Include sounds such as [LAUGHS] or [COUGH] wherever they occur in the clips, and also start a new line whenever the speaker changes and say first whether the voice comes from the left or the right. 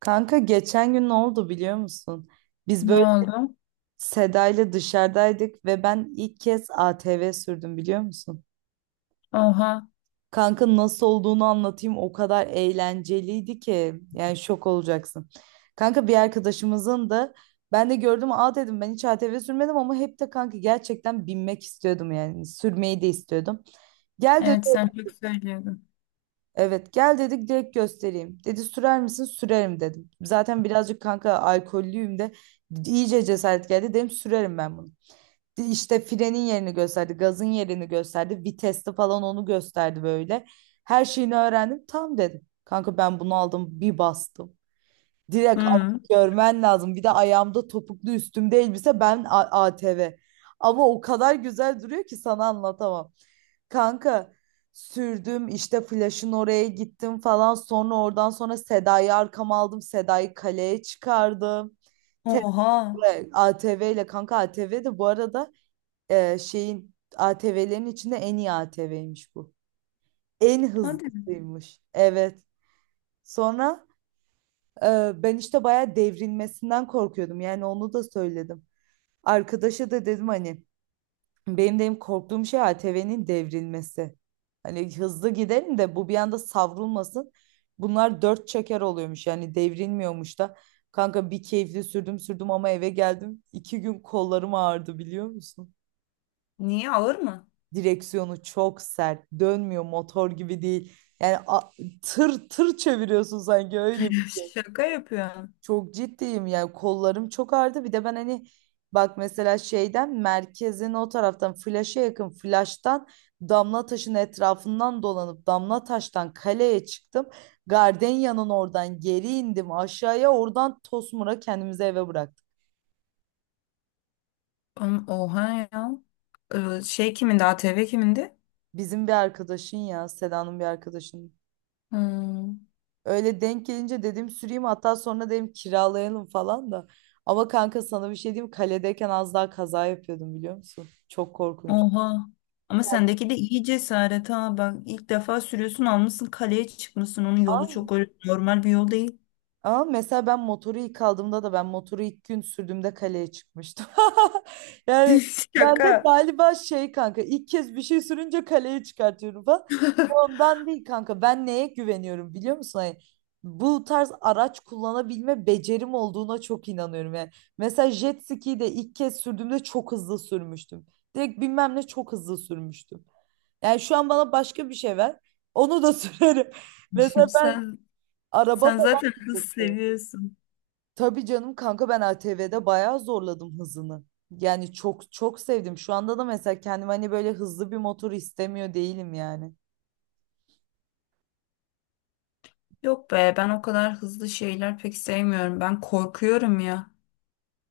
right: Kanka geçen gün ne oldu biliyor musun? Biz
left: Ne
right: böyle
left: oldu?
right: Seda ile dışarıdaydık ve ben ilk kez ATV sürdüm biliyor musun?
left: Oha.
right: Kanka nasıl olduğunu anlatayım, o kadar eğlenceliydi ki yani şok olacaksın. Kanka bir arkadaşımızın da ben de gördüm, aa dedim ben hiç ATV sürmedim ama hep de kanka gerçekten binmek istiyordum, yani sürmeyi de istiyordum. Gel
left: Evet sen çok söylüyordun.
right: Evet, gel dedik, direkt göstereyim. Dedi sürer misin? Sürerim dedim. Zaten birazcık kanka alkollüyüm de iyice cesaret geldi. Dedim sürerim ben bunu. İşte frenin yerini gösterdi. Gazın yerini gösterdi. Viteste falan onu gösterdi böyle. Her şeyini öğrendim. Tam dedim. Kanka ben bunu aldım bir bastım. Direkt
left: Hı.
right: görmen lazım. Bir de ayağımda topuklu, üstümde elbise, ben ATV. Ama o kadar güzel duruyor ki sana anlatamam. Kanka sürdüm işte, flash'ın oraya gittim falan, sonra oradan sonra Seda'yı arkama aldım, Seda'yı kaleye çıkardım. Te-
left: Oha.
right: ATV ile, kanka ATV de bu arada, şeyin ATV'lerin içinde en iyi ATV'ymiş bu, en
left: Hadi.
right: hızlısıymış, evet. Sonra ben işte bayağı devrilmesinden korkuyordum, yani onu da söyledim arkadaşa, da dedim hani, benim de en korktuğum şey ATV'nin devrilmesi. Hani hızlı gidelim de bu bir anda savrulmasın. Bunlar dört çeker oluyormuş, yani devrilmiyormuş da. Kanka bir keyifli sürdüm sürdüm, ama eve geldim, 2 gün kollarım ağrıdı biliyor musun?
left: Niye, ağır mı?
right: Direksiyonu çok sert. Dönmüyor, motor gibi değil. Yani, tır tır çeviriyorsun sanki, öyle.
left: [LAUGHS] Şaka yapıyorum.
right: Çok ciddiyim, yani kollarım çok ağrıdı. Bir de ben hani, bak mesela şeyden, merkezin o taraftan flaşa yakın, flaştan damla taşın etrafından dolanıp damla taştan kaleye çıktım. Gardenya'nın oradan geri indim aşağıya, oradan Tosmur'a kendimizi eve bıraktık.
left: Oha ya. Şey kimindi? ATV kimindi?
right: Bizim bir arkadaşın, ya Seda'nın bir arkadaşının.
left: Hmm.
right: Öyle denk gelince dedim süreyim, hatta sonra dedim kiralayalım falan da. Ama kanka sana bir şey diyeyim, kaledeyken az daha kaza yapıyordum biliyor musun? Çok korkunç.
left: Oha. Ama sendeki de iyi cesaret ha. Bak ilk defa sürüyorsun, almışsın kaleye çıkmışsın. Onun yolu
right: Aa.
left: çok öyle normal bir yol değil.
right: Ama mesela ben motoru ilk aldığımda da, ben motoru ilk gün sürdüğümde kaleye çıkmıştım. [LAUGHS] Yani
left: [LAUGHS]
right: ben de
left: Şaka.
right: galiba şey kanka, ilk kez bir şey sürünce kaleye çıkartıyorum falan.
left: [LAUGHS]
right: Ondan değil kanka, ben neye güveniyorum biliyor musun? Hani bu tarz araç kullanabilme becerim olduğuna çok inanıyorum yani. Mesela jet ski'yi de ilk kez sürdüğümde çok hızlı sürmüştüm. Direkt bilmem ne, çok hızlı sürmüştüm. Yani şu an bana başka bir şey ver. Onu da [LAUGHS] sürerim. Mesela ben
left: Sen
right: araba
left: sen
right: falan
left: zaten
right: da
left: hız
right: çok seviyorum.
left: seviyorsun.
right: Tabii canım kanka, ben ATV'de bayağı zorladım hızını. Yani çok çok sevdim. Şu anda da mesela kendim hani böyle hızlı bir motor istemiyor değilim yani.
left: Yok be, ben o kadar hızlı şeyler pek sevmiyorum. Ben korkuyorum ya.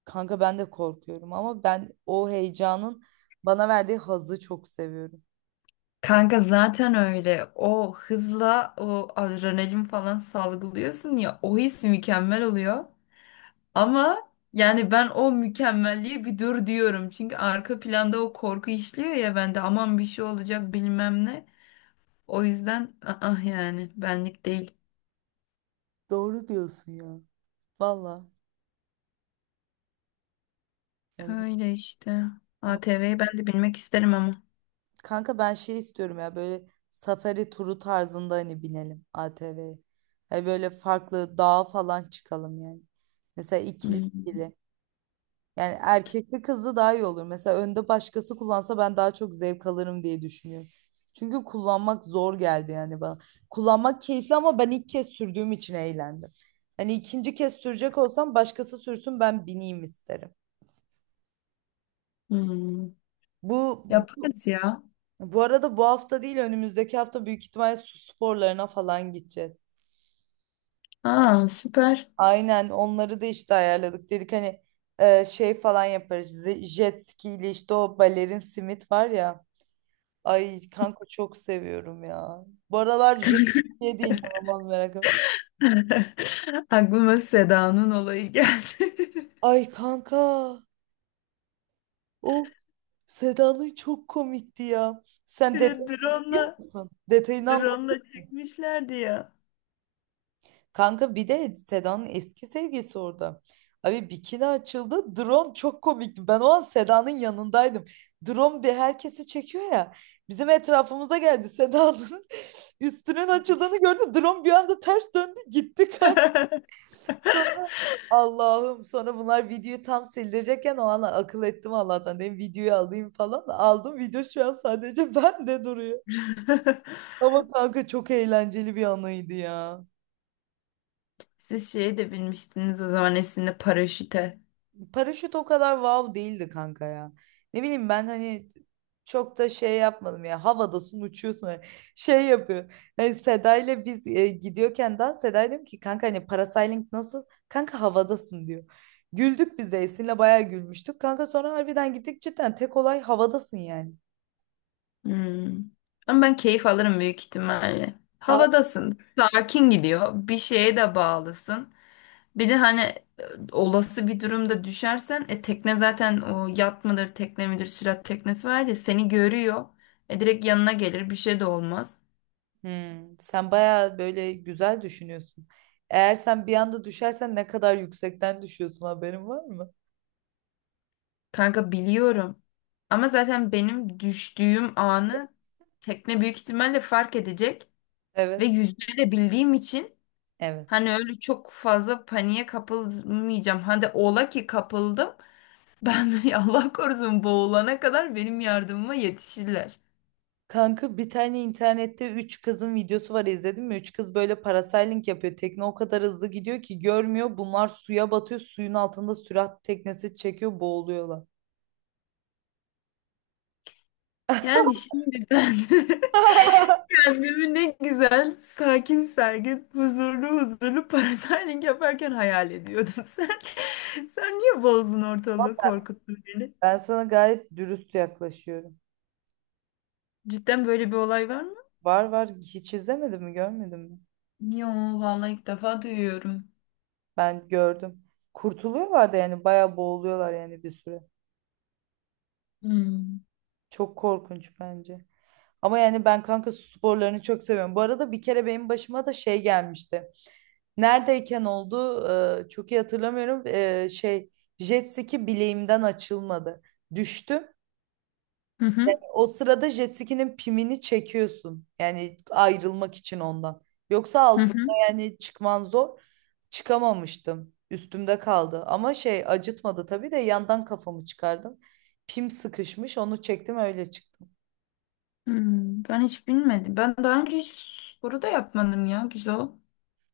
right: Kanka ben de korkuyorum ama ben o heyecanın bana verdiği hazzı çok seviyorum.
left: Kanka zaten öyle. O hızla o adrenalin falan salgılıyorsun ya, o his mükemmel oluyor. Ama yani ben o mükemmelliğe bir dur diyorum. Çünkü arka planda o korku işliyor ya bende, aman bir şey olacak bilmem ne. O yüzden ah, yani benlik değil.
right: Doğru diyorsun ya. Valla. Yani,
left: Öyle işte.
right: ama
left: ATV'yi ben de bilmek isterim ama.
right: kanka ben şey istiyorum ya, böyle safari turu tarzında hani binelim ATV'ye. Hani böyle farklı dağa falan çıkalım yani. Mesela ikili
left: Hmm.
right: ikili. Yani erkekli kızlı daha iyi olur. Mesela önde başkası kullansa ben daha çok zevk alırım diye düşünüyorum. Çünkü kullanmak zor geldi yani bana. Kullanmak keyifli, ama ben ilk kez sürdüğüm için eğlendim. Hani ikinci kez sürecek olsam başkası sürsün, ben bineyim isterim.
left: Hmm.
right: Bu
left: Yaparız ya.
right: bu arada bu hafta değil önümüzdeki hafta büyük ihtimalle su sporlarına falan gideceğiz.
left: Aa, süper.
right: Aynen, onları da işte ayarladık. Dedik hani şey falan yaparız. Jet ski ile işte, o balerin simit var ya. Ay kanka, çok seviyorum ya. Bu aralar J.K. de inanılmaz merakım.
left: [LAUGHS] Aklıma Seda'nın olayı geldi. [LAUGHS]
right: Ay kanka. O Seda'nın çok komikti ya. Sen
left: Bir de
right: detayını biliyor
left: drone'la
right: musun? Detayını
left: drone'la
right: anlatayım mı?
left: çekmişlerdi ya.
right: Kanka bir de Seda'nın eski sevgilisi orada. Abi bikini açıldı. Drone çok komikti. Ben o an Seda'nın yanındaydım. Drone bir herkesi çekiyor ya. Bizim etrafımıza geldi, Seda'nın [LAUGHS] üstünün açıldığını gördü. Drone bir anda ters döndü gitti kanka. Allah'ım, sonra bunlar videoyu tam sildirecekken o an akıl ettim, Allah'tan, dedim videoyu alayım falan. Aldım, video şu an sadece [LAUGHS] bende duruyor.
left: [LAUGHS]
right: Ama kanka çok eğlenceli bir anıydı ya.
left: Siz şeye de binmiştiniz o zaman, Esin'le, paraşüte.
right: Paraşüt o kadar wow değildi kanka ya. Ne bileyim, ben hani çok da şey yapmadım ya. Havadasın, uçuyorsun. Hani şey yapıyor. Yani Seda ile biz gidiyorken dans, Seda diyorum ki, kanka hani parasailing nasıl? Kanka havadasın diyor. Güldük, biz de Esin'le bayağı gülmüştük. Kanka sonra harbiden gittik, cidden tek olay havadasın yani.
left: Hmm. Ama ben keyif alırım büyük ihtimalle.
right: Aa.
left: Havadasın, sakin gidiyor. Bir şeye de bağlısın. Bir de hani olası bir durumda düşersen tekne zaten, o yat mıdır tekne midir sürat teknesi var ya, seni görüyor. Direkt yanına gelir, bir şey de olmaz.
right: Hmm, sen bayağı böyle güzel düşünüyorsun. Eğer sen bir anda düşersen, ne kadar yüksekten düşüyorsun, haberin var mı?
left: Kanka biliyorum. Ama zaten benim düştüğüm anı tekne büyük ihtimalle fark edecek. Ve
right: Evet.
left: yüzmeyi de bildiğim için
right: Evet.
left: hani öyle çok fazla paniğe kapılmayacağım. Hadi ola ki kapıldım. Ben de [LAUGHS] Allah korusun boğulana kadar benim yardımıma yetişirler.
right: Kanka bir tane internette 3 kızın videosu var, izledin mi? 3 kız böyle parasailing yapıyor. Tekne o kadar hızlı gidiyor ki görmüyor. Bunlar suya batıyor. Suyun altında sürat teknesi çekiyor, boğuluyorlar.
left: Yani şimdi ben [LAUGHS]
right: [LAUGHS]
left: kendimi ne güzel, sakin sergin, huzurlu huzurlu parasailing yaparken hayal ediyordum. [LAUGHS] Sen, sen niye bozdun ortalığı, korkuttun beni?
right: Ben sana gayet dürüst yaklaşıyorum.
left: Cidden böyle bir olay var mı?
right: Var var, hiç izlemedin mi, görmedin mi?
left: Yo, vallahi ilk defa duyuyorum.
right: Ben gördüm. Kurtuluyorlar da yani, bayağı boğuluyorlar yani bir süre.
left: Hmm.
right: Çok korkunç bence. Ama yani ben kanka su sporlarını çok seviyorum. Bu arada bir kere benim başıma da şey gelmişti. Neredeyken oldu çok iyi hatırlamıyorum. Şey, jet ski bileğimden açılmadı. Düştüm.
left: Hı hı,
right: O sırada jet ski'nin pimini çekiyorsun. Yani ayrılmak için ondan. Yoksa
left: hı
right: altında
left: hı,
right: yani çıkman zor. Çıkamamıştım, üstümde kaldı. Ama şey, acıtmadı tabii de, yandan kafamı çıkardım. Pim sıkışmış, onu çektim, öyle çıktım.
left: hmm. Ben hiç bilmedim. Ben daha önce hiç sporu da yapmadım ya, güzel.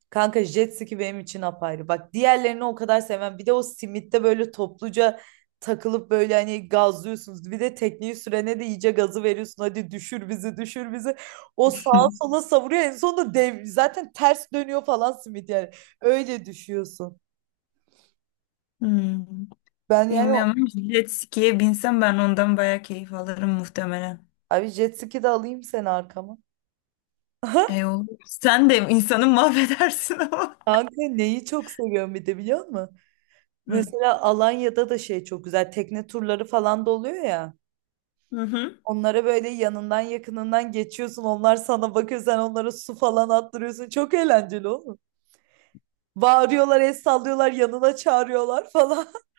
right: Kanka jet ski benim için apayrı. Bak, diğerlerini o kadar sevmem. Bir de o simitte böyle topluca takılıp böyle hani gazlıyorsunuz. Bir de tekneyi sürene de iyice gazı veriyorsun, hadi düşür bizi, düşür bizi. O sağa
left: Hı.
right: sola savuruyor. En sonunda dev, zaten ters dönüyor falan simit yani. Öyle düşüyorsun.
left: Hmm.
right: Ben,
left: Bilmiyorum ama jet ski'ye binsem ben ondan bayağı keyif alırım muhtemelen.
right: abi jet ski de alayım seni arkama. [LAUGHS]
left: E olur. Sen de insanı mahvedersin ama.
right: Kanka neyi çok seviyorum bir de biliyor musun? Mesela Alanya'da da şey çok güzel. Tekne turları falan da oluyor ya.
left: Hı hı.
right: Onlara böyle yanından yakınından geçiyorsun. Onlar sana bakıyor. Sen onlara su falan attırıyorsun. Çok eğlenceli oğlum. Bağırıyorlar, el sallıyorlar, yanına çağırıyorlar falan. [LAUGHS]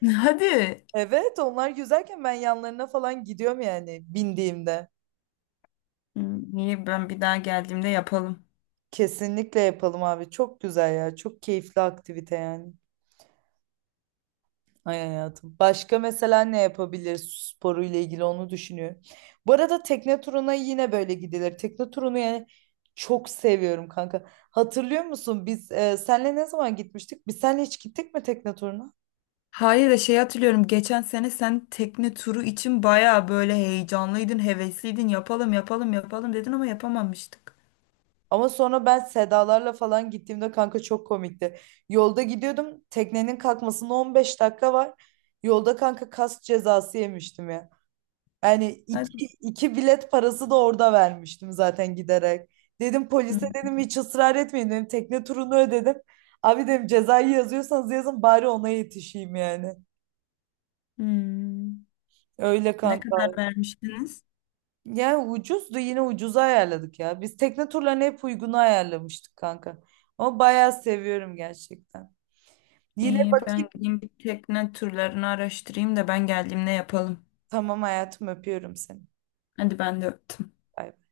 left: [LAUGHS] Hadi.
right: Evet, onlar güzelken ben yanlarına falan gidiyorum yani, bindiğimde.
left: İyi, ben bir daha geldiğimde yapalım.
right: Kesinlikle yapalım abi. Çok güzel ya. Çok keyifli aktivite yani. Ay hayatım. Başka mesela ne yapabilir sporu ile ilgili, onu düşünüyorum. Bu arada tekne turuna yine böyle gidilir. Tekne turunu yani çok seviyorum kanka. Hatırlıyor musun biz senle ne zaman gitmiştik? Biz senle hiç gittik mi tekne turuna?
left: Hayır, da şey hatırlıyorum. Geçen sene sen tekne turu için baya böyle heyecanlıydın, hevesliydin. Yapalım, yapalım, yapalım dedin ama yapamamıştık.
right: Ama sonra ben Sedalarla falan gittiğimde kanka çok komikti. Yolda gidiyordum. Teknenin kalkmasına 15 dakika var. Yolda kanka kas cezası yemiştim ya. Yani
left: Hadi.
right: iki, iki bilet parası da orada vermiştim zaten, giderek. Dedim polise,
left: Hı.
right: dedim hiç ısrar etmeyin dedim, tekne turunu ödedim. Abi dedim, cezayı yazıyorsanız yazın, bari ona yetişeyim yani.
left: Hmm.
right: Öyle
left: Ne
right: kanka.
left: kadar vermiştiniz?
right: Yani ucuzdu, yine ucuza ayarladık ya. Biz tekne turlarını hep uygunu ayarlamıştık kanka. Ama bayağı seviyorum gerçekten. Yine
left: İyi, ben
right: bakayım.
left: gideyim bir tekne turlarını araştırayım da ben geldiğimde yapalım.
right: Tamam hayatım, öpüyorum seni.
left: Hadi, ben de öptüm.
right: Bay bay.